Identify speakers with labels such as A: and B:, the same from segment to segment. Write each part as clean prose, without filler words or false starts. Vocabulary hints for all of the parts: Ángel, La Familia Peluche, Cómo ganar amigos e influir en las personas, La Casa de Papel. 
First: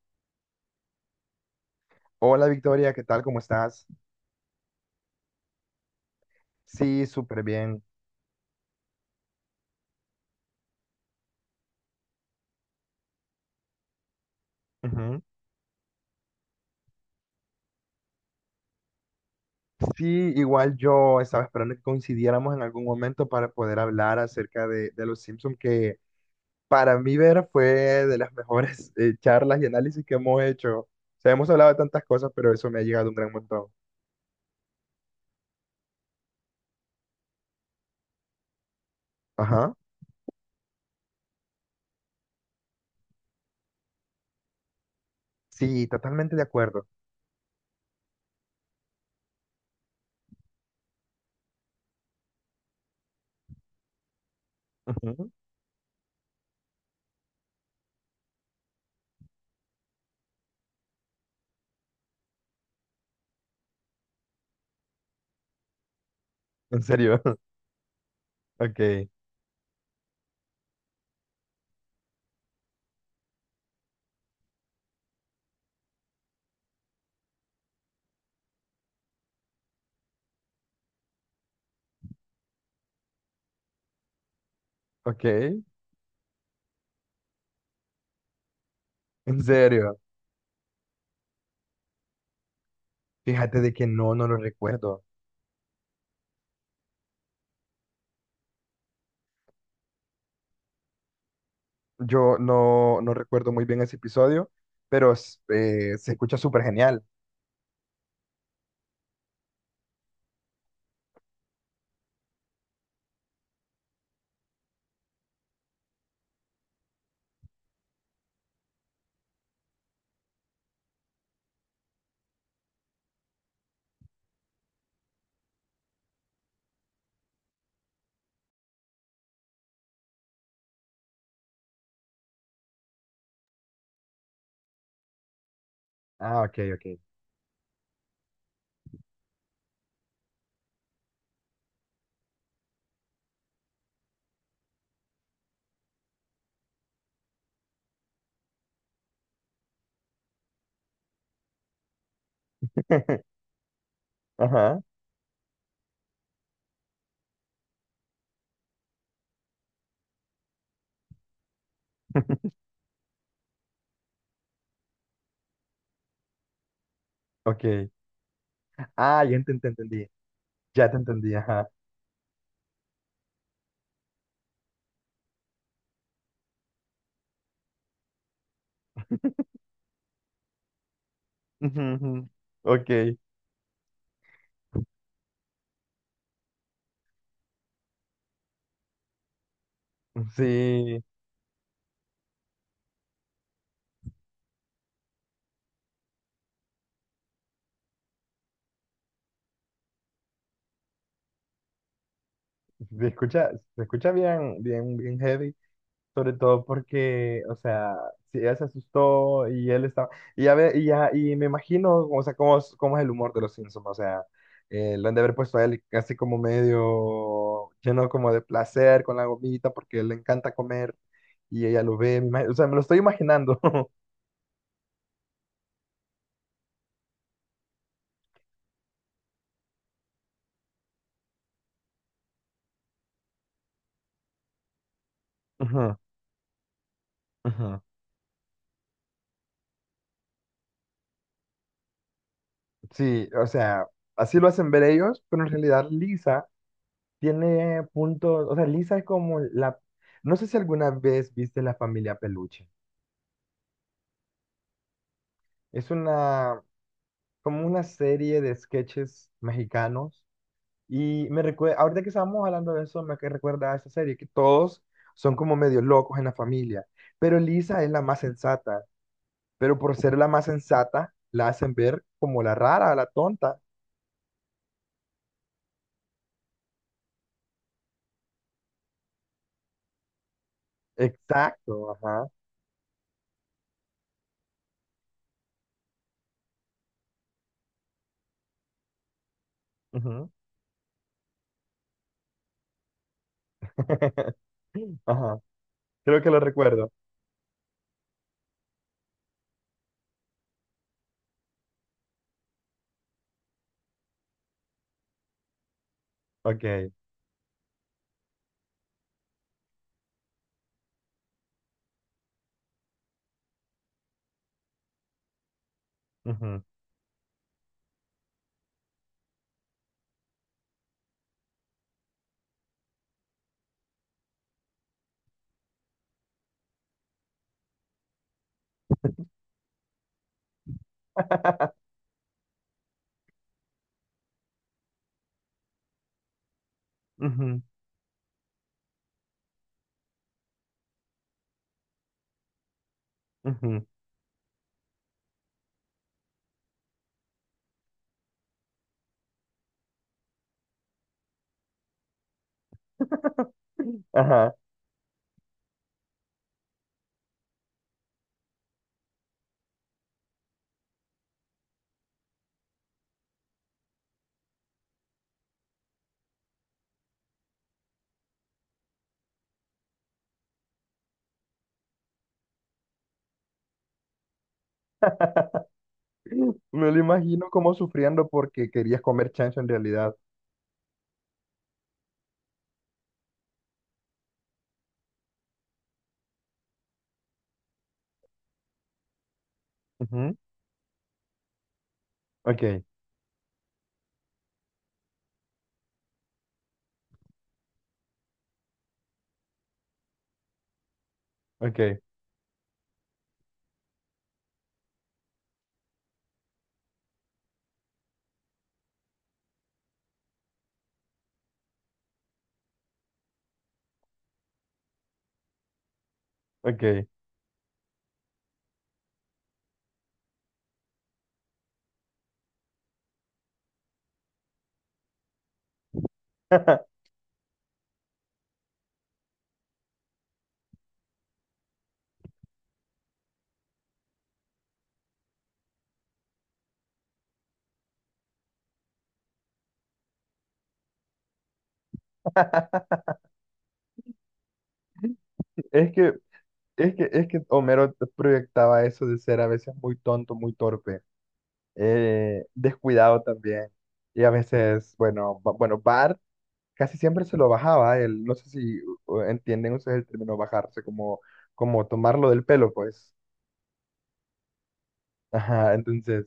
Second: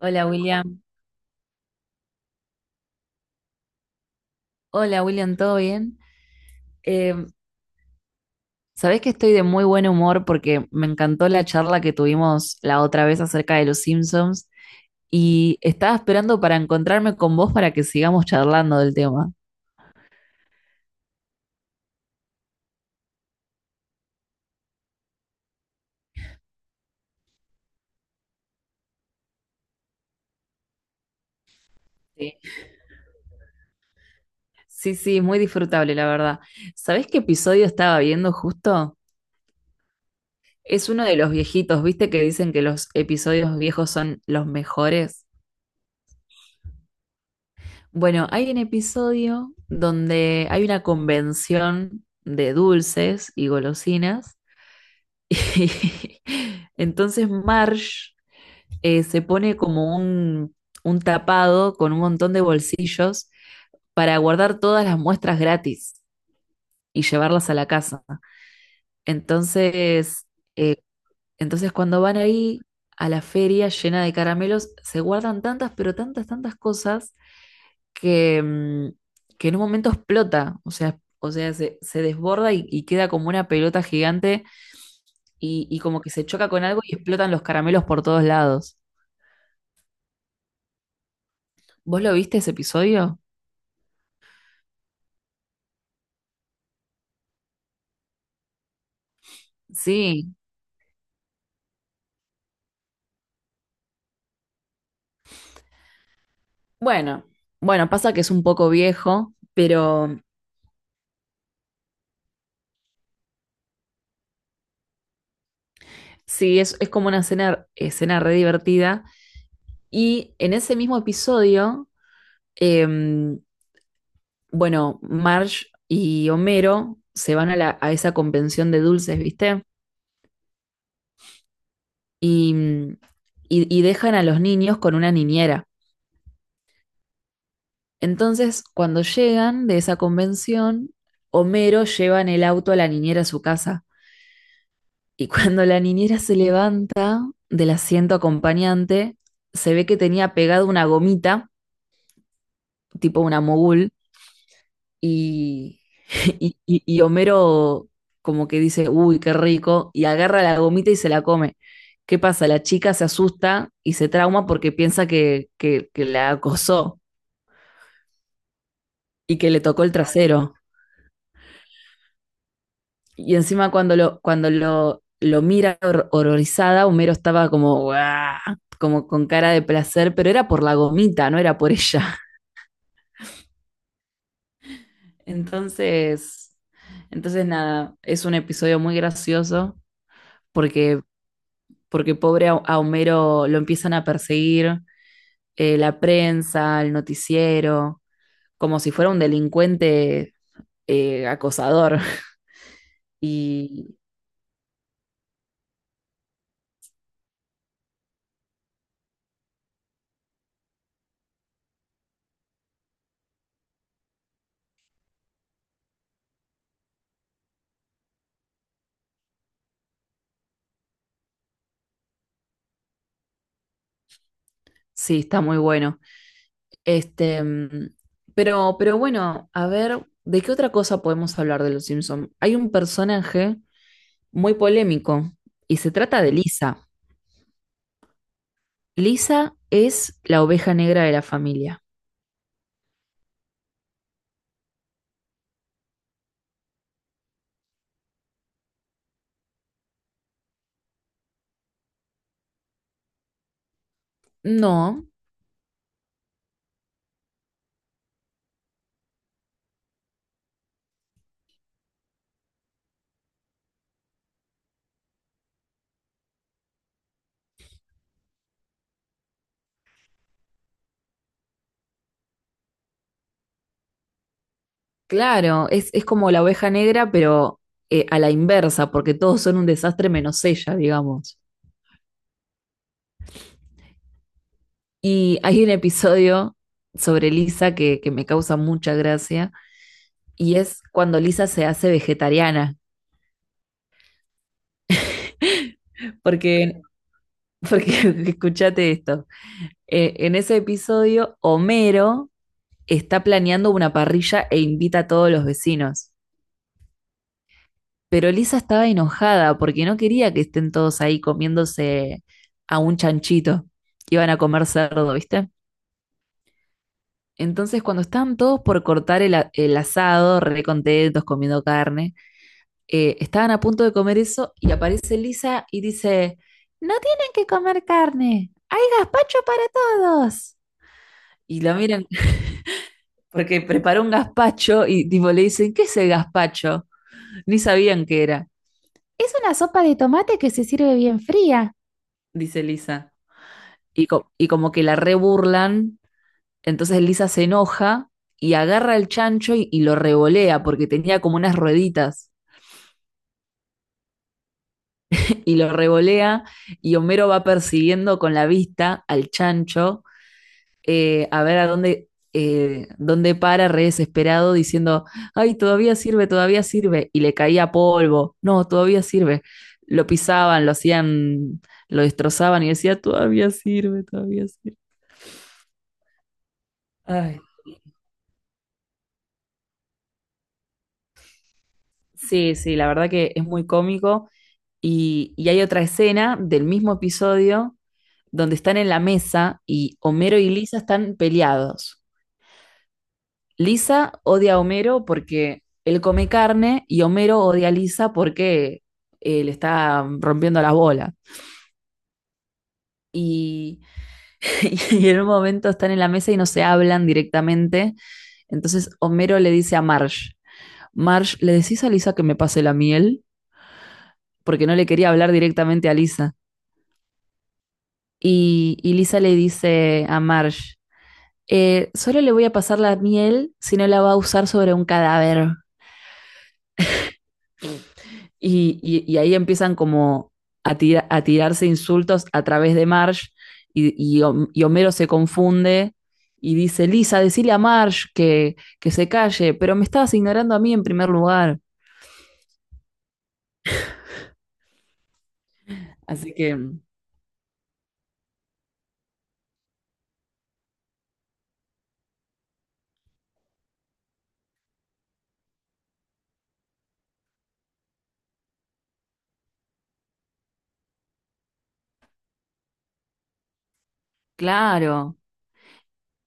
A: Hola William,
B: Hola Victoria, ¿qué tal? ¿Cómo estás?
A: hola William, ¿todo bien?
B: Sí,
A: Eh,
B: súper bien.
A: Sabés que estoy de muy buen humor porque me encantó la charla que tuvimos la otra vez acerca de los Simpsons
B: Ujú.
A: y estaba esperando para encontrarme con vos para que sigamos charlando del tema.
B: Sí, igual yo estaba esperando que coincidiéramos en algún momento para poder hablar acerca de los Simpsons, que para mí ver fue de las mejores charlas y análisis que hemos hecho. O sea, hemos hablado de tantas cosas,
A: Sí,
B: pero eso me ha llegado un gran montón.
A: sí, sí, muy disfrutable, la verdad. ¿Sabés qué episodio estaba viendo justo?
B: Ajá.
A: Es uno de los viejitos, ¿viste que dicen que los episodios viejos son los mejores?
B: Sí, totalmente de acuerdo.
A: Bueno, hay un episodio donde hay una convención de dulces y golosinas
B: Ujú.
A: y entonces Marge se pone como un tapado con un montón de bolsillos para guardar todas las muestras gratis
B: En
A: y
B: serio.
A: llevarlas a la casa.
B: Ok,
A: Entonces, eh, entonces cuando van ahí a la feria llena de caramelos, se guardan tantas, pero tantas, tantas cosas que, mm, que en un momento explota, o sea, se desborda y queda como una pelota gigante
B: ok.
A: y como que se choca con algo y explotan los caramelos por todos lados.
B: En serio.
A: ¿Vos lo viste ese episodio?
B: Fíjate de que no, no lo recuerdo.
A: Sí.
B: Yo no, no recuerdo muy bien ese episodio, pero se escucha súper genial.
A: Bueno, bueno, pasa que es un poco viejo, pero sí, es como una escena re divertida. Y en ese mismo episodio, em, bueno, Marge y Homero se van a esa convención de dulces, ¿viste? y, mm, y dejan a los niños con una niñera.
B: Ah, ok, ok.
A: Entonces, cuando llegan de esa convención, Homero lleva en el auto a la niñera a su casa. Y cuando la niñera se levanta del asiento acompañante, se ve que tenía pegado una gomita, tipo una mogul,
B: Ajá,
A: y, y Homero como que dice, uy, qué rico, y agarra la gomita y se la come. ¿Qué pasa? La chica se asusta y se trauma porque piensa que la acosó,
B: ok. Ah,
A: y
B: ya
A: que
B: te,
A: le
B: te
A: tocó el
B: entendí.
A: trasero.
B: Ya te entendí, ajá.
A: Y encima cuando lo mira horrorizada, Homero estaba como, "Guau", como con cara de placer, pero era por la gomita, no era por
B: Ujú, ujú.
A: ella.
B: Ok.
A: Entonces, entonces nada, es un episodio muy gracioso porque,
B: Sí,
A: porque pobre a Homero lo empiezan a perseguir la prensa, el noticiero, como si fuera un delincuente acosador.
B: se escucha, se
A: Y
B: escucha bien, bien, bien heavy. Sobre todo porque, o sea, si ella se asustó y él estaba. Y ya y me imagino, o sea, cómo es el humor de los Simpsons. O sea, lo han de haber puesto a él así como medio lleno como de placer con la gomita porque le encanta comer y ella lo ve. O sea, me lo estoy imaginando.
A: sí, está muy bueno. Este, mm, pero bueno, a ver, ¿de qué otra cosa podemos hablar de los Simpson? Hay un personaje muy polémico y se
B: Ujú,
A: trata de Lisa.
B: ujú.
A: Lisa es la oveja negra de la familia.
B: Sí, o sea, así lo hacen ver ellos, pero en realidad Lisa tiene puntos, o sea, Lisa es como la, no sé si alguna vez viste La Familia Peluche.
A: No,
B: Es una, como una serie de sketches mexicanos. Y me recuerda, ahorita que estábamos hablando de eso, me que recuerda a esa serie, que todos son como medio locos en la familia, pero Lisa es la más sensata, pero por ser la más sensata, la hacen ver como la rara, la tonta.
A: claro, es como la oveja negra, pero a la inversa, porque todos son un desastre menos ella, digamos.
B: Exacto, ajá.
A: Y hay un episodio sobre Lisa que me causa mucha gracia
B: Ujú.
A: y es cuando Lisa se hace vegetariana.
B: Ajá, creo que lo
A: Porque
B: recuerdo.
A: Porque escúchate esto. En ese episodio, Homero está planeando una parrilla e invita a todos los vecinos.
B: Ok.
A: Pero Lisa estaba enojada porque no quería que estén todos ahí comiéndose a un chanchito. Iban a comer cerdo, ¿viste?
B: Ujú,
A: Entonces, cuando estaban todos por cortar el asado, re contentos, comiendo carne, estaban a punto de comer eso y aparece Lisa y dice, no tienen que comer carne, hay gazpacho para todos. Y lo miran porque preparó un gazpacho y tipo le dicen, ¿qué es el gazpacho? Ni
B: ujú,
A: sabían qué era. Es una sopa de tomate que se sirve bien fría, dice Lisa.
B: ujú.
A: Y, y como que la reburlan, entonces Lisa se enoja y agarra el chancho y lo revolea, porque tenía como unas rueditas,
B: Ajá.
A: y lo revolea y Homero va persiguiendo con la vista al chancho a ver a dónde, dónde para, re desesperado, diciendo, ay, todavía sirve, y le caía polvo, no, todavía sirve. Lo pisaban, lo hacían, lo destrozaban y decía, todavía sirve, todavía sirve.
B: Me lo
A: Ay,
B: imagino como sufriendo porque querías comer chancho en realidad.
A: sí, sí, la verdad que es muy cómico. Y hay otra escena del mismo episodio donde están en la mesa y Homero y Lisa están peleados.
B: Ok,
A: Lisa odia a Homero porque él come carne y Homero odia a Lisa porque le está rompiendo las bolas.
B: ok,
A: Y, y en un momento están en la mesa y no se hablan directamente. Entonces Homero le dice a Marge, Marge, ¿le decís a Lisa que me pase la miel? Porque no le quería hablar directamente a Lisa.
B: ok.
A: Y Lisa le dice a Marge, solo le voy a pasar la miel si no la va a usar sobre un cadáver. Y ahí empiezan como a tirarse insultos a través de Marge y, y y Homero se confunde y dice, Lisa, decile a Marge que se calle, pero me estabas ignorando a mí en primer lugar.
B: Es que,
A: Así que,
B: es que Homero proyectaba eso de ser a veces muy tonto, muy torpe, descuidado también. Y a veces, bueno, bueno, Bart casi siempre se lo bajaba. Él, no sé si entienden ustedes el término bajarse, como, tomarlo del pelo, pues.
A: claro,
B: Ajá, entonces,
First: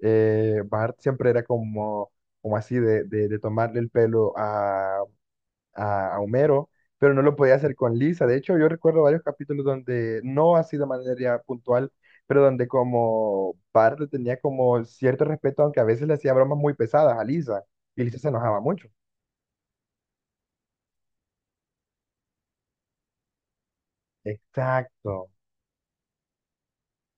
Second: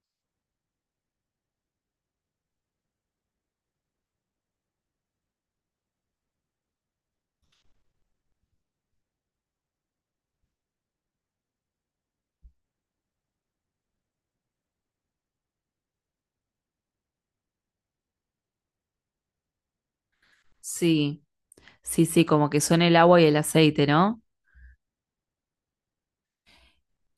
B: Bart siempre era como así de tomarle el pelo a, Homero, pero no lo podía hacer con Lisa. De hecho, yo recuerdo varios capítulos donde, no así de manera puntual, pero donde como Bart le tenía como cierto respeto, aunque a veces le hacía bromas muy pesadas a Lisa, y Lisa se enojaba mucho.
A: sí, sí, sí, como que son el agua y el aceite, ¿no?
B: Exacto,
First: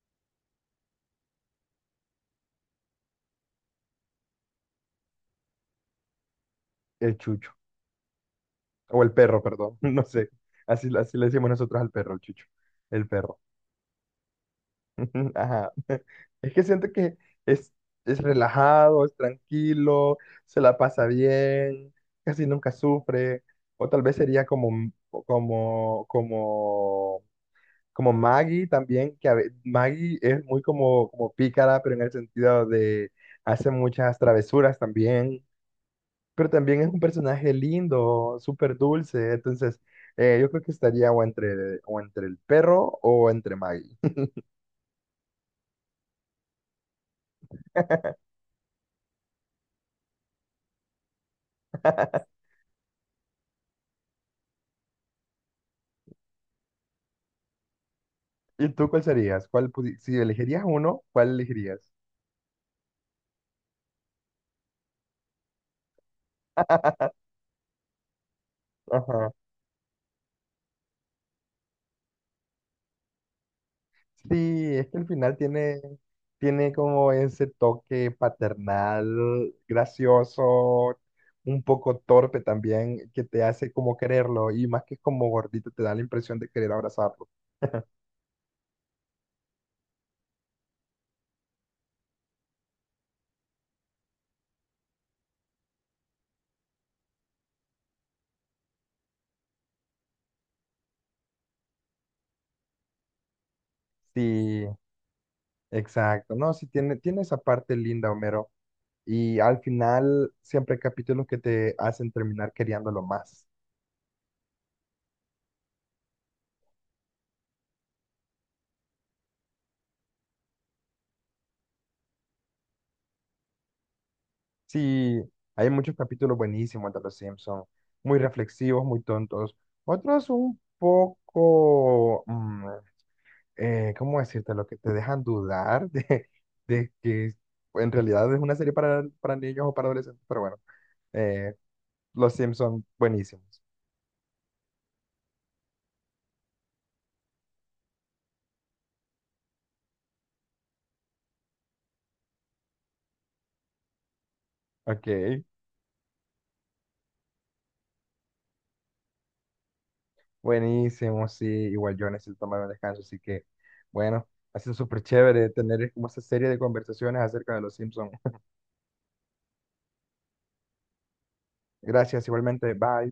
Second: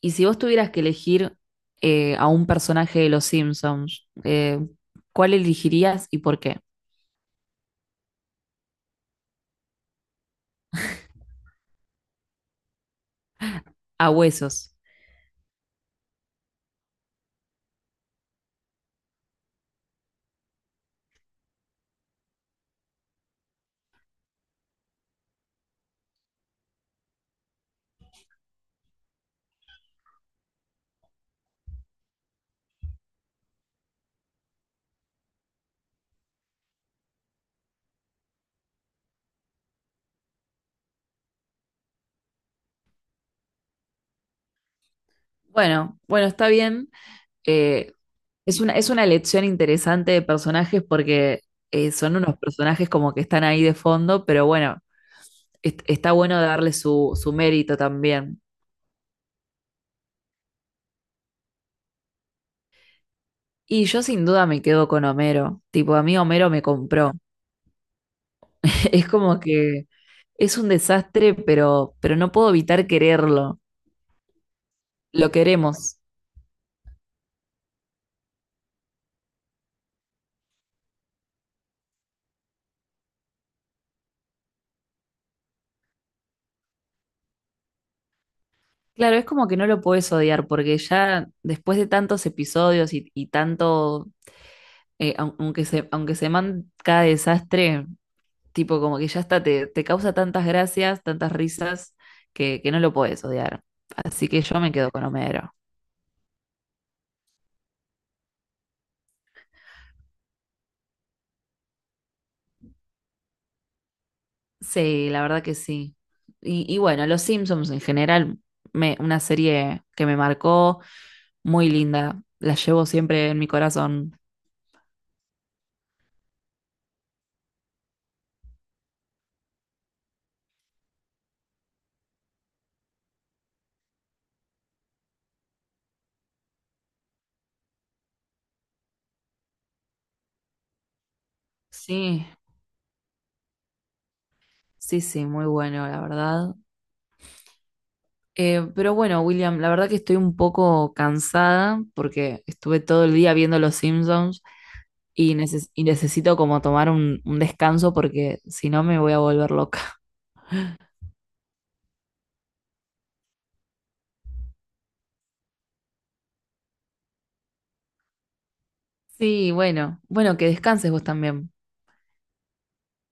A: Y si vos tuvieras que elegir a un personaje de Los Simpsons, ¿cuál elegirías y por qué?
B: el chucho, o el perro, perdón, no sé, así, así le decimos nosotros al perro, el chucho, el perro.
A: A huesos.
B: Ajá. Es que siento que es, es relajado, es tranquilo, se la pasa bien, casi nunca sufre. O tal vez sería como, M- como, como, como Maggie también, que Maggie es muy como pícara, pero en el sentido de hace muchas travesuras también. Pero también es un personaje lindo, súper dulce. Entonces, yo creo que estaría o entre el perro o entre Maggie.
A: Bueno, bueno, está bien. Eh, es una elección interesante de personajes porque son unos personajes como que están ahí de fondo, pero bueno, está bueno darle su, su mérito también.
B: ¿Y tú cuál serías? ¿Cuál pudi- si elegirías uno, cuál elegirías?
A: Y yo sin duda me quedo con Homero. Tipo, a mí Homero me compró. Es
B: Ajá.
A: como que es un desastre, pero no puedo evitar quererlo.
B: Sí, es que al
A: Lo
B: final tiene,
A: queremos.
B: tiene como ese toque paternal, gracioso, un poco torpe también, que te hace como quererlo y más que como gordito te da la impresión de querer abrazarlo.
A: Claro, es como que no lo puedes odiar porque ya después de tantos episodios y tanto, aunque aunque se manda cada desastre, tipo, como que ya está, te causa tantas gracias, tantas risas, que no lo puedes odiar. Así que yo
B: Sí,
A: me quedo con Homero.
B: exacto, ¿no? Sí, tiene esa parte linda, Homero. Y al final siempre hay capítulos que te hacen terminar queriéndolo más.
A: Sí, la verdad que sí. Y bueno, Los Simpsons en general, me, una serie que me marcó, muy linda. La llevo siempre en mi corazón.
B: Sí, hay muchos capítulos buenísimos de Los Simpson muy reflexivos, muy tontos. Otros un poco, ¿cómo decirte? Lo que te dejan dudar de que en realidad es una serie para niños o para adolescentes, pero bueno, eh,
A: Sí,
B: Los Simpson buenísimos.
A: sí, sí, muy bueno, la verdad. Pero bueno, William, la verdad que estoy un poco cansada porque estuve todo el día viendo Los Simpsons,
B: Ok,
A: y, y necesito como tomar un descanso porque si no me voy a volver loca.
B: buenísimos, sí, igual yo necesito tomar un descanso, así que bueno, ha sido súper chévere tener como esa serie de conversaciones acerca de Los Simpson.
A: Sí, bueno, bueno, que descanses vos también.
B: Gracias, igualmente, bye.